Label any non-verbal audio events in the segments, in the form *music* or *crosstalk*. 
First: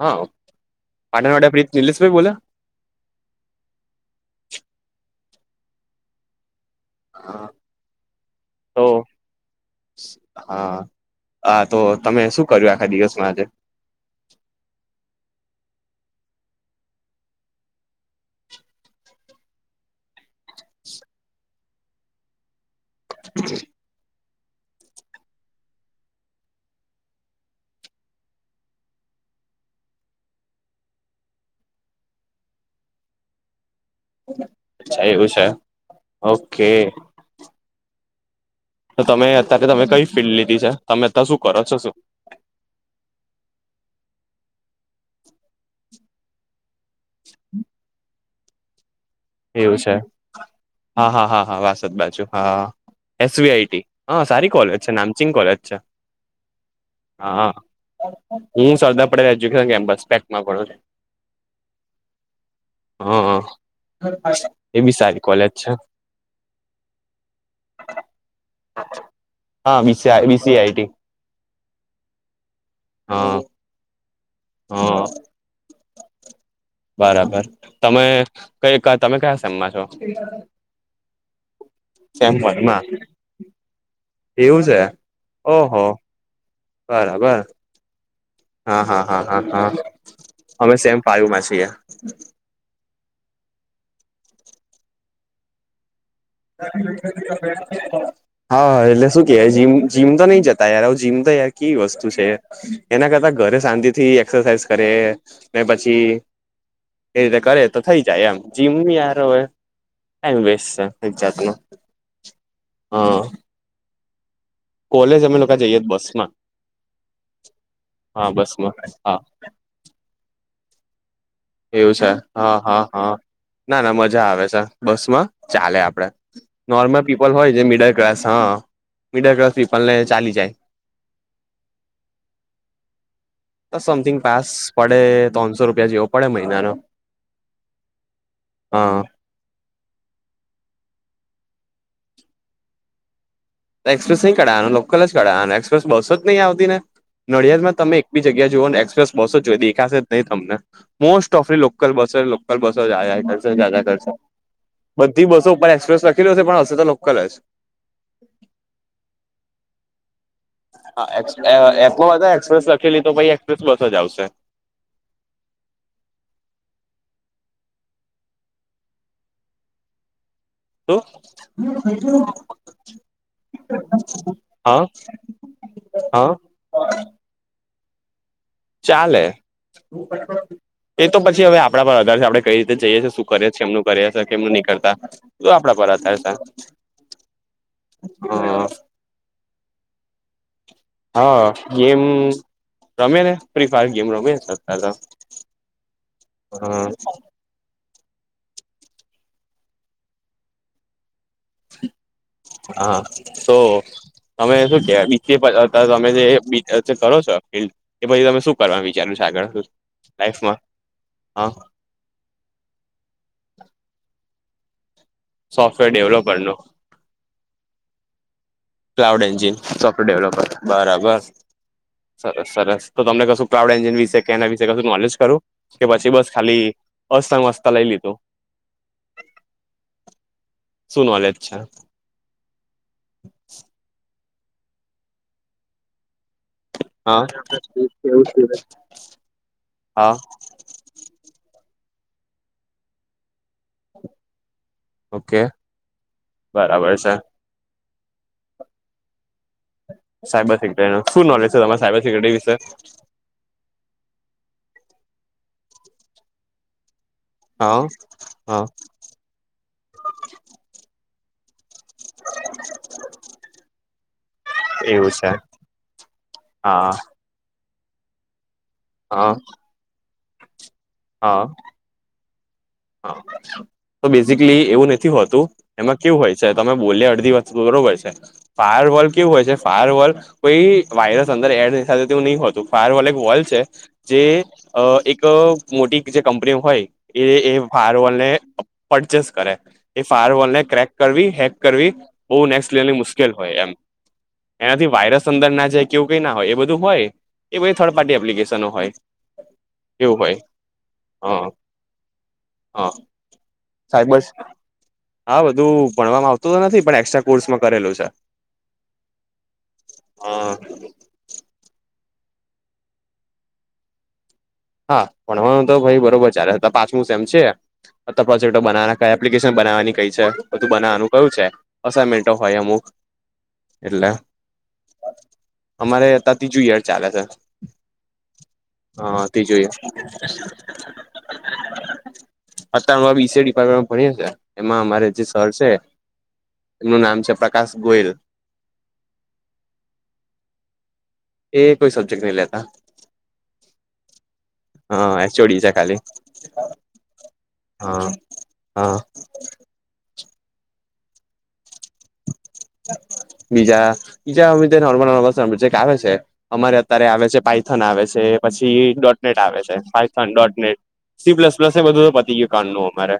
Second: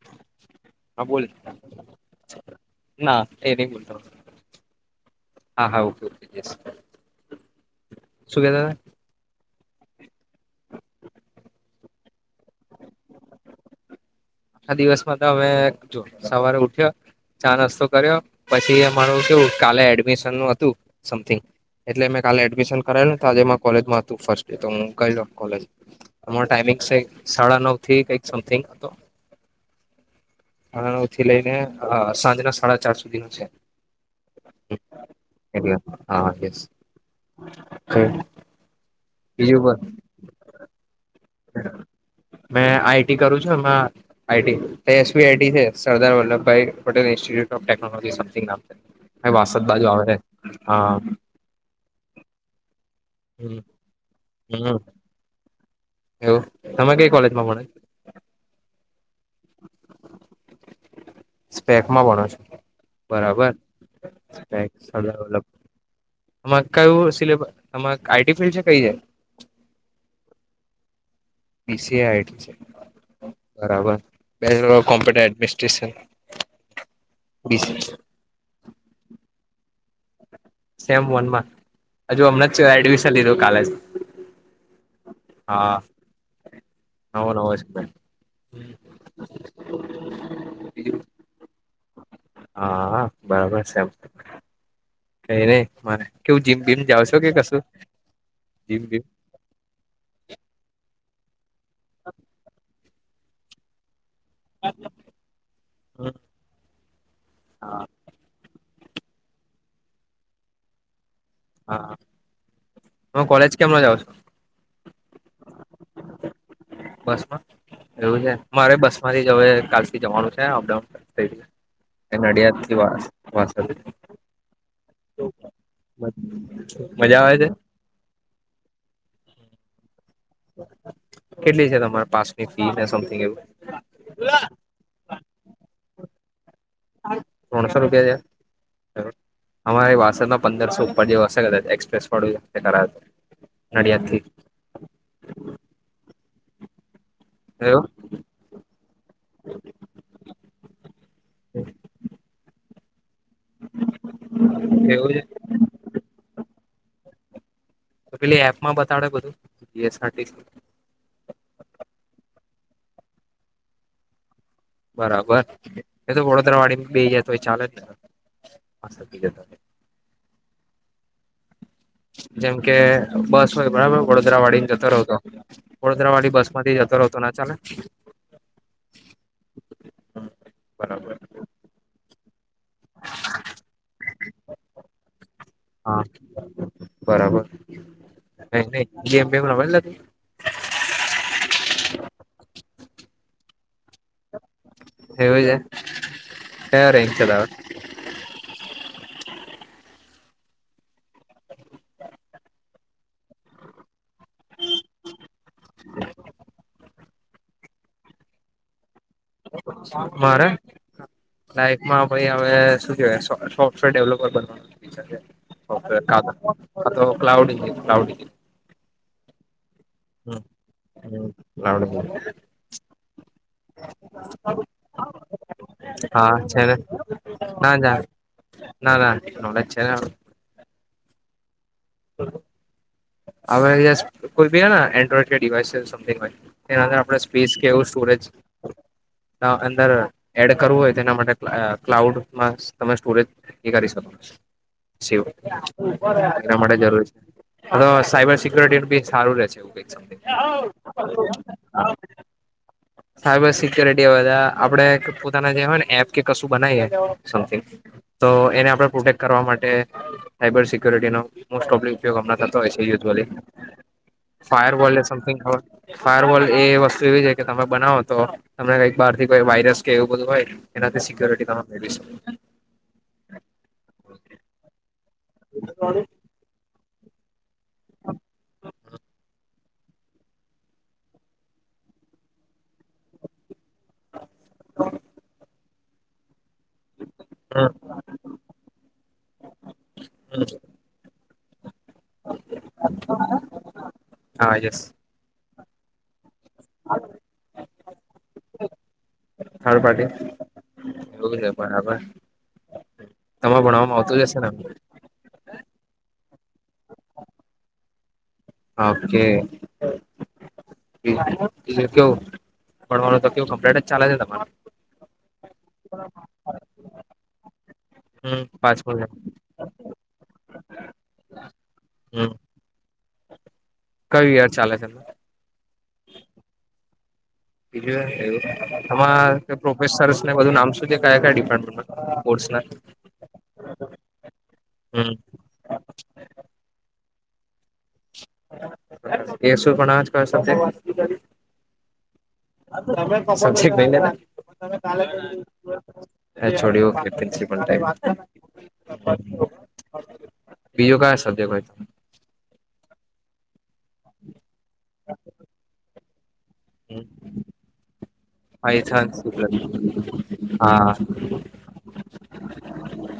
હા હા બોલ. પાટણવાડા પ્રીત નિલેશભાઈ બોલે ના એ નહી બોલતા હા હા ઓકે જ. હા તો. હા હા તો તમે શું કર્યું આખા દિવસમાં આજે? આ દિવસમાં તો હમે જો સવારે ઉઠ્યો. ચા રસ્તો કર્યો પછી અમારું કેવું કાલે એડમિશન નું હતું સમથિંગ એટલે મેં કાલે એડમિશન કરાવેલજેમાં કોલેજ માં હતું ફર્સ્ટ એ તો હું કઉ કોલેજ તમારો ટાઈમિંગ છે સાડા નવ થી કઈક સમથિંગ હતો. અનેથી લઈને સાંજના સાડા ચાર સુધી ન છે. અચ્છા એવું છે એટ હાસ. ઓકે તો તમે અ કે તમે કઈ ફિલ્ડ લીધી છે તમે અ શું કરો છો શું? મેં આઈટી કરું છું એમાં આઈટી એસવી આઈટી છે Sardar Vallabhbhai institute of technology સમમિંગમાં. એવું છે હા હા હા હા વા. જ હા હમ એસવીઆઈ હ સારી કોલેજ છે નામચિંગ કોલેજ છે. એવું તમે કઈ કોલેજમાં હા ભણો? હું સરદ આપું સ્પેકમાં ભણો છો હ. બરાબર એ બી સારી કોલેજ છે. કું સિલેબસ તમા આઈટી ફિલ્ડ છે કઈ જાય. હા બિ બિસીઆ આટી. હા હા *unintelligible* બરાબર બીસી તમે કઈ તમે કયા સેમમાં છો? સેમ વન માં. સેમમાં જ એવું છે હા ઓહ. નવો બરાબર નવો હા હા હા હા હા. અમે છે. સેમ પાયુમાં છી. હા બરાબર છે એમ કઈ નહી મારે. કેવું જીમ બીમ જાવ છો કે કશું જીમ હા બીમ હ એટલે શું. જીમ તો નહી જતા યાર જીમ તો યાર કે વસ્તુ છે એના કરતા ઘરે શાંતિ થી. એક્સરસાઝ કરે ને પછી એ રીતે કરે તો હા થઈ જાય એમ. જીમ બી યાર હોવે ટાઈમ વેસ્ટ છે એક જાતનો. હા હા હ કોલેજ કેમનો જાાવ છો? કોલેજ અમે લોકો જઈએ બસ માં. બસમાં એવું હા છે બસમાં મારે બસ હા માંથી જ હવે કાલથી જવાનું છે અપડાઉન. એવું છે હા નડિયાદ થી હા વા હા વાસદ ના ના મજા આવે છે બસમાં ચાલે આપડે. નોર્મલ મજા પીપલ આવે છે હોય જે મિડલ ક્લાસ હા મિડલ ક્લાસ પીપલ ને ચાલી જાય. કેટલી છે તમારે પાસની ફી સમિંગ એવ? સમથિંગ પાસ પડે ત્રણસો રૂપિયા જેવો પડે મહિનાનો. ત્રણસો રૂપિયા હા છે બ. અમારે વાસણમાં પંદરસો ઉપર જે વ કર એક્સપ્રેસળ કરાયા. એક્સપ્રેસ નહીં કરઢાવવાનું લોકલ જ કરઢાવવાનું એક્સપ્રેસ બસો જ નહી આવતી ને નડિયાદમાં તમે બી જગ્યા જુઓ ને એક્સપ્રેસ બસ જ જો દેખાશે નં તમને. Most of the local bus local bus કર એવું છે બધી બસો ઉપર એક્સપ્રેસ લખેલી હશે પણ હશે તો લોકલ જ તો પેલી એપ માં બતાવડે બધું જએસ હા એટલો બધા એક્સપ્રેસ લખેલી તો પછાઈ એક્સપ્રેસ જ આવશે બરાબર એ તો વડોદરા વાડી બે હાર તોય ચાલે ને હમ *inaudible* જેમ કે બસ હોય બરાબર વડોદરા વાળી ને હા જતો રહોતો વડોદરા હા વાળી બસ મ જતો રહતો ના ચા ને ચાલે એ બરાબર તો પછી હવે આપડા પર વધારે આપડે કઈ રી જઈએ છે શું કરે છે એમ કરીએ કેમનું નહી કરતા શ આપડા પર હા હતા બરાબર ન નહી જેમ બેમ રમા લ હા ગેમ રમે ને ફ્રી ફાયર ગેમ રમે હવ છેાય હે હા ર ચતા હા તો તમે શું કેવાય બે તમે જે કરો છો ફિલ્ડ એ પછી તમે શું કરવા વિચાર્યું છે આગળ લમાં હ માં ભાઈ હવે શું કે સોફ્ટવેર ડેવલપર બનવાનું સોફ્ટવેર સોફવેરા ડેવલોપર નું અથ તો ક્લાઉડઈ ક્લાઉડઈ ક્લાઉડ એન્જિન સોફ્ટવેર ડેવલોપર બરાબર સરસ સરસ તો તમને કશું ક્રાઉડ એન્જિન વિશે કેના વિશે કશું નોલેજ કરું કે પછી બસ હા છે ખાલી ને અસંગ ના વસ્તા લઈ ના લીધું ના ના નો છે શું નોલેજ છે? હ *inaudible* હ કોઈ ઋહને એન્ડ્રોઈડ કે ડિવાઈસ સમંગ હોય તેના આપણે હા સ્પેસ કેવું સ્ટોરેજ અંદર હા એડ કરવું હોય તેના માટે ક્લાઉડમાં તમે સ્ટોરેજ કરી શકો સ ઓકે એના માટે બરાબર જરૂરી છે છે સાયબર સિકરિટી બી સારું ર છે એવું ક સાયબર સિક્ય્યોરિટી ન શું નોલેજ છે તમારે સાયબર સિક્યુરિટી વિશે સાયબર સિક્યોરિટી બધા આપડે પોતાના જે હોય ને એપ કે કશું બનાવીએ સમિંગ હા તો હા એને આપડણે પ્રોટેક્ટ કરવા માટે સાયબર સિક્યુરિટીનો મોસ્ટ ઓફ ઉપયોગ હમણાં થતો હોય છેુ ફાયર એવું છે વલ્ડ ફાયર વર્લ્ડ એ હા વસ્તુ એવી જ કે તમે બનાવો તો તમને કઈક બાર થી હા કોઈ વાયરસ કે એવું બધું હોય એનાથી હા સિક્યોરિટી તમે મેળવી શકો હા તો બેઝિકલી એવું નથી હોતું એમાં કેવું હોય છે તમે બોલી અડધી વાત બરોબર છે ફાયર વોલ કેવું હોય છે ફાયર વોલ કોઈ વાયરસ અંદર એડ ન થાય તેવું નહી હોતું ફાયર વ એક વોલ છે જે એક મોટી જે કંપનીઓ હોય એ એ હમ ફાર વોલ ને પરચેસ કરે એ ફાર વોલ ને ક્રેક કરવી હેક કરવી બહ નેક્સ્ટ લેવની મુશ્કેલ હોય એમ હા યસ એનાથી વાયરસ અંદર ના જાય કેવું કઈ ના હોય બધું હોય એ બધી થર્ડ પાર્ટી એપ્લિકેશન હોય થડ પાર્ટી એવું હોય એવું છે હ બરાબર હ તમારે ભણવામાં સાયબર આવતું જશે ને હા બધું ભણવામાં આવતું તો નથી પણ એક્સ્ટ્રા કોર્સમાં કરેલું છે ઓકે બ બીજું કેવું ભણવાનું તો કેવું કમ્પ્લેટ જ ચાલે છે તમારો હા ભણ તો ભાઈ બરોબર ચલે પાછમું સેમ છે હમ બ પાંચમું છે. બનાવવાની કઈ છે બધું બનાવવાનું કયું છે અસમેન્ટો હોય અમુક એટલે કવયાર ચાલે છે ને અમારે ત્રીજું યાર ચાલે છે બીજવું હ તમા ત્રીજું યર પ્રોફેસર ને બધું નામ સુધી કયા કયા ડિપાર્ટમેન્ટ કોર્ ડિપાર્ટમેન્ટ ભણી છે એમાં અમારે હમ જે સર છે એમનું નામ છે પ્રકાશ ગોયલ એકસો પણ જ કર શ એ કોઈ સબ્જેક્ટ નહી લેતા તમે તોી હા એચઓડી છે ખાલી હ છોડી ઓકે પ્રિન્સિપલ ટાઈ હા હા બીજયો ક સધ્ય હો તો બીજા બીજા અ નોર્મલ ન જે આવે છે અમારે અત્યારે આવે છે પઇથન આવે છે પછી પાયથન ડોટનેટ આવે છે પઇથન ડોટનેટ હા સીપ્લસ પ્લસ એ બધું પતી ગયું કાન ન અમારે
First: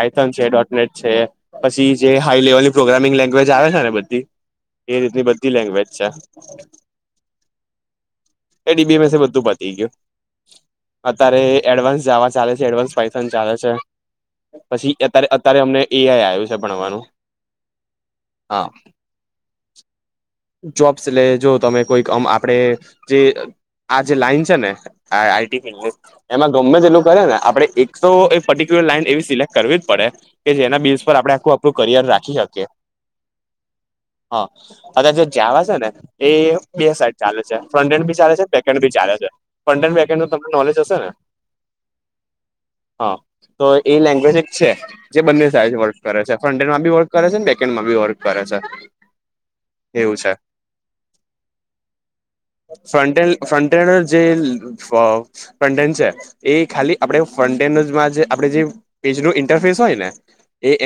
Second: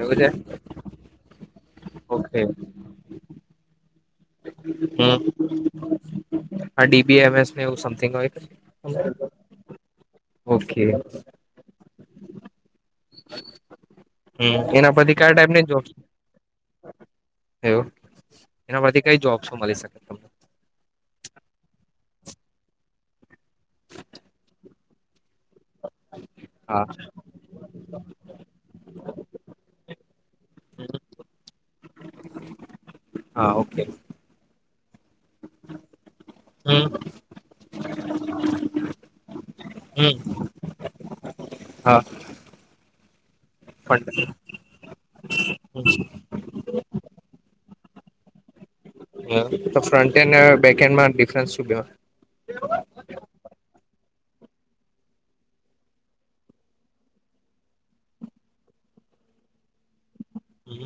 આઈથન છે ડોટનેટ છે પછી જે હાઈ ઓકે લેવલની પ્રોગ્રામિંગ લેંગ્વેજ આવે છે ને બધી એ રીતની બધી લેંગ્વેજ છે હડીબીમસ એવું સમિંગ હોય એ ડીબીમ એ બધું પતી ગયું ઓકે અત્યારે એડવાન્સ જવા ચાલે છે એડવાન્સ પૈસા ચાલે છે હમ એના પછી પરથી અત્યારે કયા અત્યારે ટાઈપની અમને એઆઈ આવ્યું છે છે ભણવાનું એ હા એના પરથી કઈ જોબ્સો મળી શકે તમને જોબ્સ લે જો તમે કોઈકમ આપડે જે આ જે લાઈન છે ને હા આઈટી ફિલ્ડ એમાં ગમે હા તેટલું કરે ને આપડે એક તોો એ પર્ટિક્યુલર લાઈન એવી સિલેક્ટ કરવી જ પડે કે જેના બિલ્લ્સ પર આપણે આખું અપ્રવ કરિયર રાખી શકીએ હા ઓકે હા અ જે જ્યાવા છે ને એ બે હમ સાઈડ ચાલે છે ફ્રન્ટ હન્ડ ભી ચાલે છે બેક હન્ડ ભી ચાલે છે પંટન વ્યાક્યાું હમ તમને નોલેજ હશે ને હા હા તો એ લેંગ્વેજ એક છે જે બંને સાઇઝ વર્ક કરે છે ફ્રન્ટ એન્ડમાં બી વર્ક કરે છે ને બેકેન્ડમાં બી વર્ક કરે છે હ તો એવું ફ્રન્ટ છે એન્ડ બેકન્ડ માં ડિફરન્સ શું ફ્ર ફ્રન્ટે જે ફન છે એ ખાલી આપ ફન્ટેનમાં આપે જે પેજ ઇન્ટરફેસ હોય ને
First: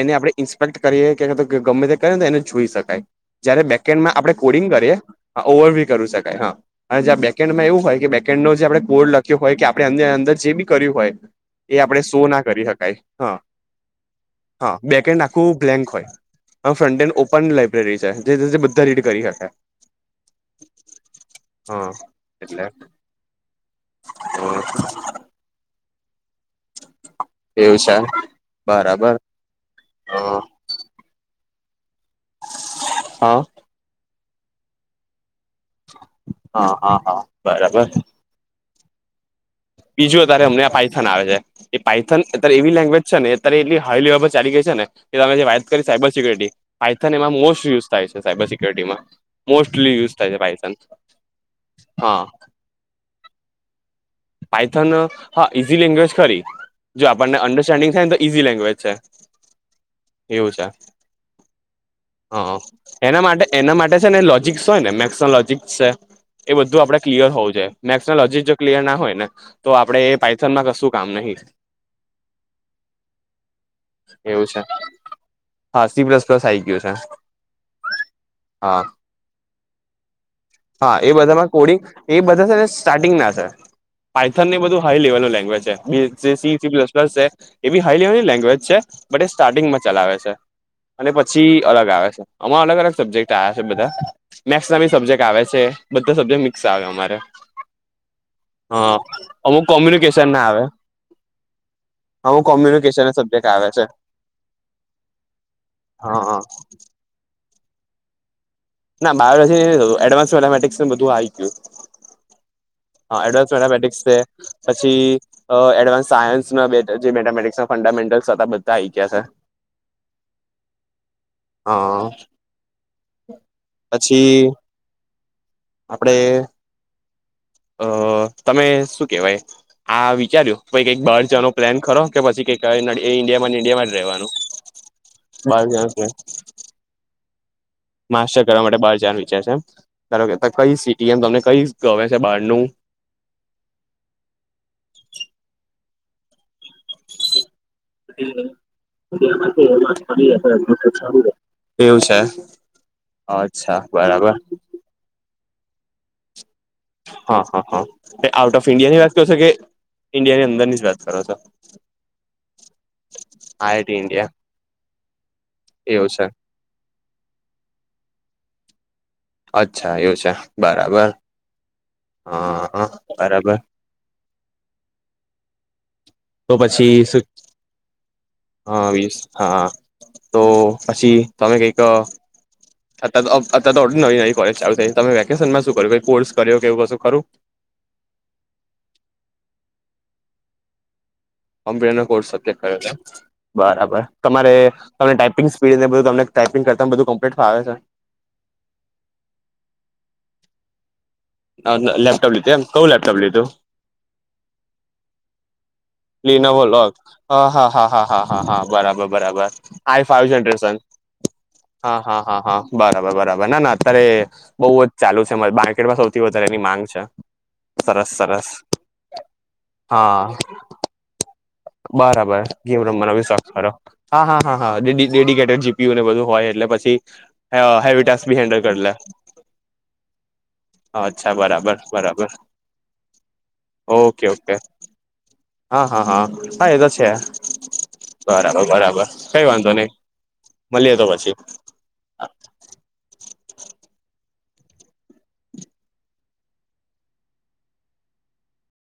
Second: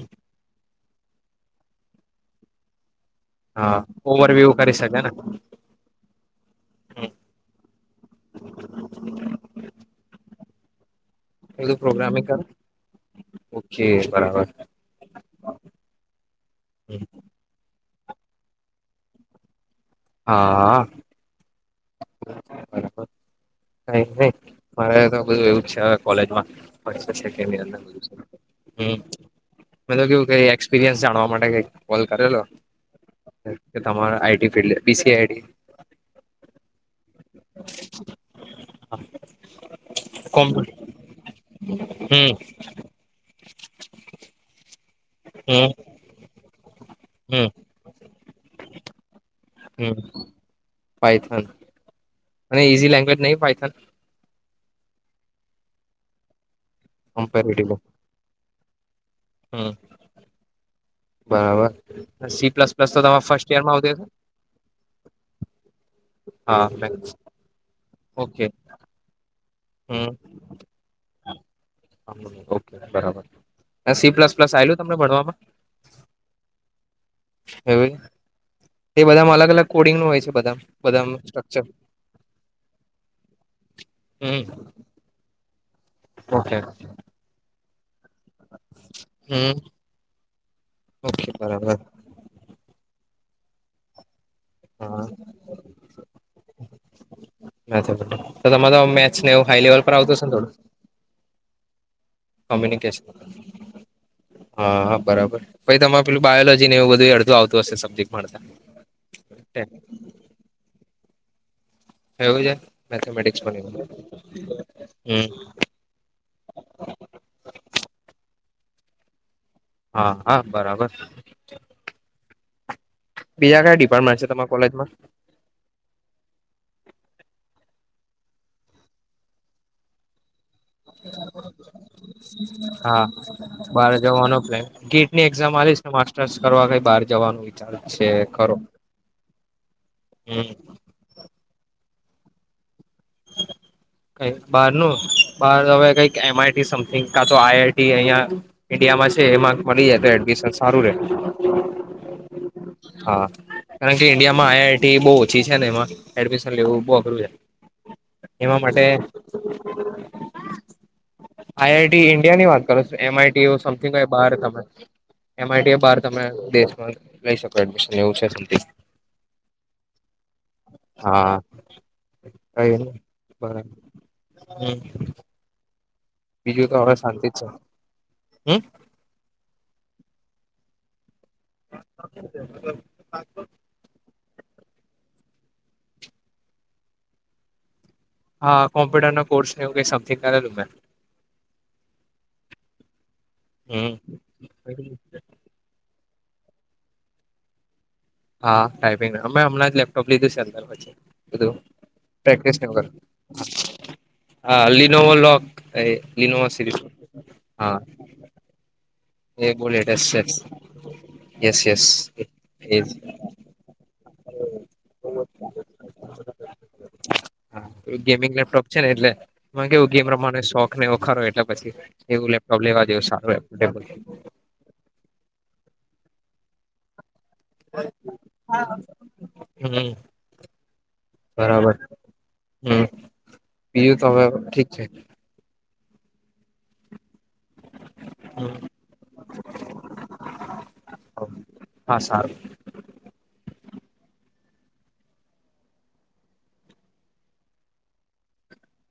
એને આપડણે ઇન્સ્પેક્ટ કરીએ કે ગમે તે કરને એને જોઈ શકાય જયારે હા બેકેન્ડમાં આપણે ઓવરવ્યુ કોડિંગ કરી કરીએ શકે ને ઓવર ભી કરી શકાય હા અને જં બેકેન્ડમાં એવું હોય કે બેકેન્ડ નો જે આપણે કોડ લખ્યો હોય કે આપણે અંદર જે બી કર્યું હોય બધું એ આપણેે પ્રોગ્રામિંગ શું કર ના કરી શકાય હા ઓકે બરાબર હા બેક એન્ડ આખું બ્લેન્ક હોય ફ્ર એન્ડ પણ લાઈબ્રેરી છે જે બધા રીડ કરી શકે હા હા એટલે કઈ નહી મારે તો બધું એવું છે એવું છે બરાબર હ કેું એપરયસ જાણવા માટે કઈક કોલ કરેલો હા. કે તમારા આઈટી ફિલ્ડ બીસી હા હા હા બરાબર બીજું અત્યારે અમને આ કોમ્પ્યુટર પાઇથન આવે છે એ પાઇથન હમ અત્યારે એવી લેંગ્વેજ છે ને અત્યારે એટલી હાઈ લેવલ પર ચલી ગઈ છે ને કે ત જે હમ વાત કરી સાયબર સિક્યોરિટી આઇથન એમાં હમ મોસ્ટ યુઝ ાય સાયબર સિકરિટીમાં મોસ્ટલી હમ યુઝ થાય છે બાય ચાન્સ પાયથન હા અને ઝી લેંગ્વેજ નહીં ભાય થાય પાઇથન હા ઈઝી લેંગ્વેજ ખરી જો આપણને કમ્પેરેટિવ અન્ડરસ્ટેન્ડિંગ થાય ને તો ઈઝી લેંગ્વેજ છે હમ એવું છે બરાબર સી હા પ્લસ પ્લસ તો એના તમારે માટે ફર્સ્ટ એના યરમાં આવતી માટે હશે છે ને લોજિક્સ હોય ને મેક્સ લોજિક્સ છે. એ બધું હા આપડે ક્લિયર હોવું જોાય મેક્સ લોજી ઓકે જો ક્લિયર ના હોય ને તો આપડે હમ એ પાઇથનમાં કશું કામ નહી. ઓકે બરાબર સી પ્લસ એવું પ્લસ છે આલું તમને ભણમાં? હા સી બ્લસ પ્લસ આ આવી ગયું છે. એવ. હા એ બધામાં અલગ અલગ કોડિંગ ન હોય છે બધા હા બધા એ બધામાં સ્ટક્ચર. કોડિંગ બધા છે ને સ્ટાર્ટિંગ ના છે પાઇથન એ બધું હાઈ લેવલ નું લેંગ્વેજ છેલસ પલસ છે એી હાઈ લેવલની લે છે બટ એ હમ સ્ટાર્ટિંગમાં ચલાવે છે અને ઓકે પછી બરાબર અલગ આવે છે. અમા અલગ અલગ સબ્જેક્ટ આવ્યા છે બધા મેસ ના બી હા સબ્જેક્ટ આવે છે બધા સબ્જેક્ટ મિક્સ આવે અમારે. હ તો તમારો હા મેચ નેવું હાાઈ અમુક લેવલ પર આવતોું હશે કોમ્યુનિકેશન ને થોડું. હું કોમ્યુનિકેશન સબ્જેક્ટ આવે છે. હાા બરાબર પછ તમામે હા પેલું હા બાયોલોજી ને એવું બધું અડધું આવતું હશે સબ્જેક્ટતા. ના બાયોજી ન એડવાન્સ મેથેમેટિક્સ ને બધું આવી ગયું. એવું છે. હા મેથેમેટિક્સ એડવાન્સ પણ એવું. મેથમેટિક્સ છે. પછી હમ એડવાન્સ સાયન્સમાં બે જે મેથેમેટિક્સ ના ફંડામેન્ટસ હતા બધા આઈ ગયા છે. હા હા બરાબર. હા. બીજા કઈ ડિપાર્ટમેન્ટ છે પછી તમા કોલેજમાં? આપડે અ તમે શું કેહેવાય આ વિચાર્યું પ કઈક બહાર જવાનો પ્લાન કરો કે પછી કઈક હા ઇન્ડિયા માં ઇન્ડિયામાં બહાર જ રહેવાનું? જવાનો પ્લાન ગેટની એક્ઝામ બાર આલીશ ને જણ છે માસ્ટર્સ કરવા કઈ બહાર જવાનું વિચાર છે માસ્ટર ખરો કરવા માટે બાર જણ વિચાર છે એમ. ધારો હમ કે કઈ સિટી એમ તમને કઈ ગમે છે. બહારનુંું કઈક બહાર નું બહાર હવે કઈક એમ આઈટી સમથિંગ કા તો આઈઆઈટી અિયા ઇન્ડિયામાં છે એમાં મળી જાય તો એડમિશન સારું રે. એવું છે હા અચ્છા કારણ કે બરાબર ઈન્ડિયામાં આઈઆઈટી બહુ ઓછી છે ને એમાં એડમિશન લેવું બહુ અઘરું છે. હા હા હા એ આઉટ એના ઓફ માટે ઇન્ડિયા ની વાત કરો છો કે ઇન્ડિયા ની અંદર ની જ વાત કરો છો? આઈઆઈટી ઇન્ડિયા ની વાત કરો છો. એમ આઈટી એવું સમથિંગ આઈઆઈટી હોય ઇન્ડિયા બહાર તમે એમ આઈટી બાર એવું છે તમે દેશમાં લઈ શકો એડમિશન એવું છે શથી. અચ્છા એવું છે બરાબર હ હ બરાબર. હમ્મ. તો પછી શુ જ છે હમ હા વીસ હા તો પછી તમે કંઈક અતાર તો અત્યારે તો નવી નવી કોલેજ ચાલુ થાય તમે વેકેશન માં શું કર્યું કઈ કોર્સ કર્યો કેવું કશુ ખરું? હા કોમ્પ્યુટર ના કોર્સ એવુ કઈ સમથિંગ કરેલુ મેં. કોમ્પ્યુટર નો કોર્સ સબજેક્ટ કર્યો છે એમ હમ બરાબર. તમારે તમે ટાઈપિંગ પીડને તમને ટાઈપિંગ કરતા બધું કમ્લીટ ફાવે છે. હા ટાઈપિંગ અમે હમણાં જ લેપટોપ લીધું છે. અંતર પછી બધું લેપટોપ લીધું પ્રેકટીસ એમ કયું લેપટોપ લીધું *unintelligible* હા લીનોવો લો કએ લિનોવો લો અ હા હા હા હા હા હા બરાબર. બરાબર એ બહુ આઈ લેટેસ્ટ છે ફાઈવ જનરેશન યસ યસ હા હા હા હા એ બરબાર બરાબર ના ના. અત્યારે બઉજ ચાલુ છે માર્કેટમાં સૌથી વધારે એની માંગ છ. હા ગેમિંગ લેપટોપ છે ને એટલે એમાં કેવું ગેમ હા રમવાનો શોખ ને એવો ખરો એટલે. પછી એવું બરાબર લેપટોપ ગેમ લેવા જેવું રમવાનો બી સારું શોખ ખરો એફોર્ડેબલ. હા હા હા હા ડીડી-ડેડીકેટેડ જીપીયુ ને બધું હોય એટલે પછી હેવ હેવી ટાસ્ક બી હેન્ડલ કરલે. હમ્મ. અચ્છા બરાબર બરાબર હમ બીજું તો હવે ઓકે ઓકે. ઠીક છે હા હા હા હા એ તો છે. બરાબર બરાબર કઈ વાંધો નઈ મલીએ તો પછી હા સારું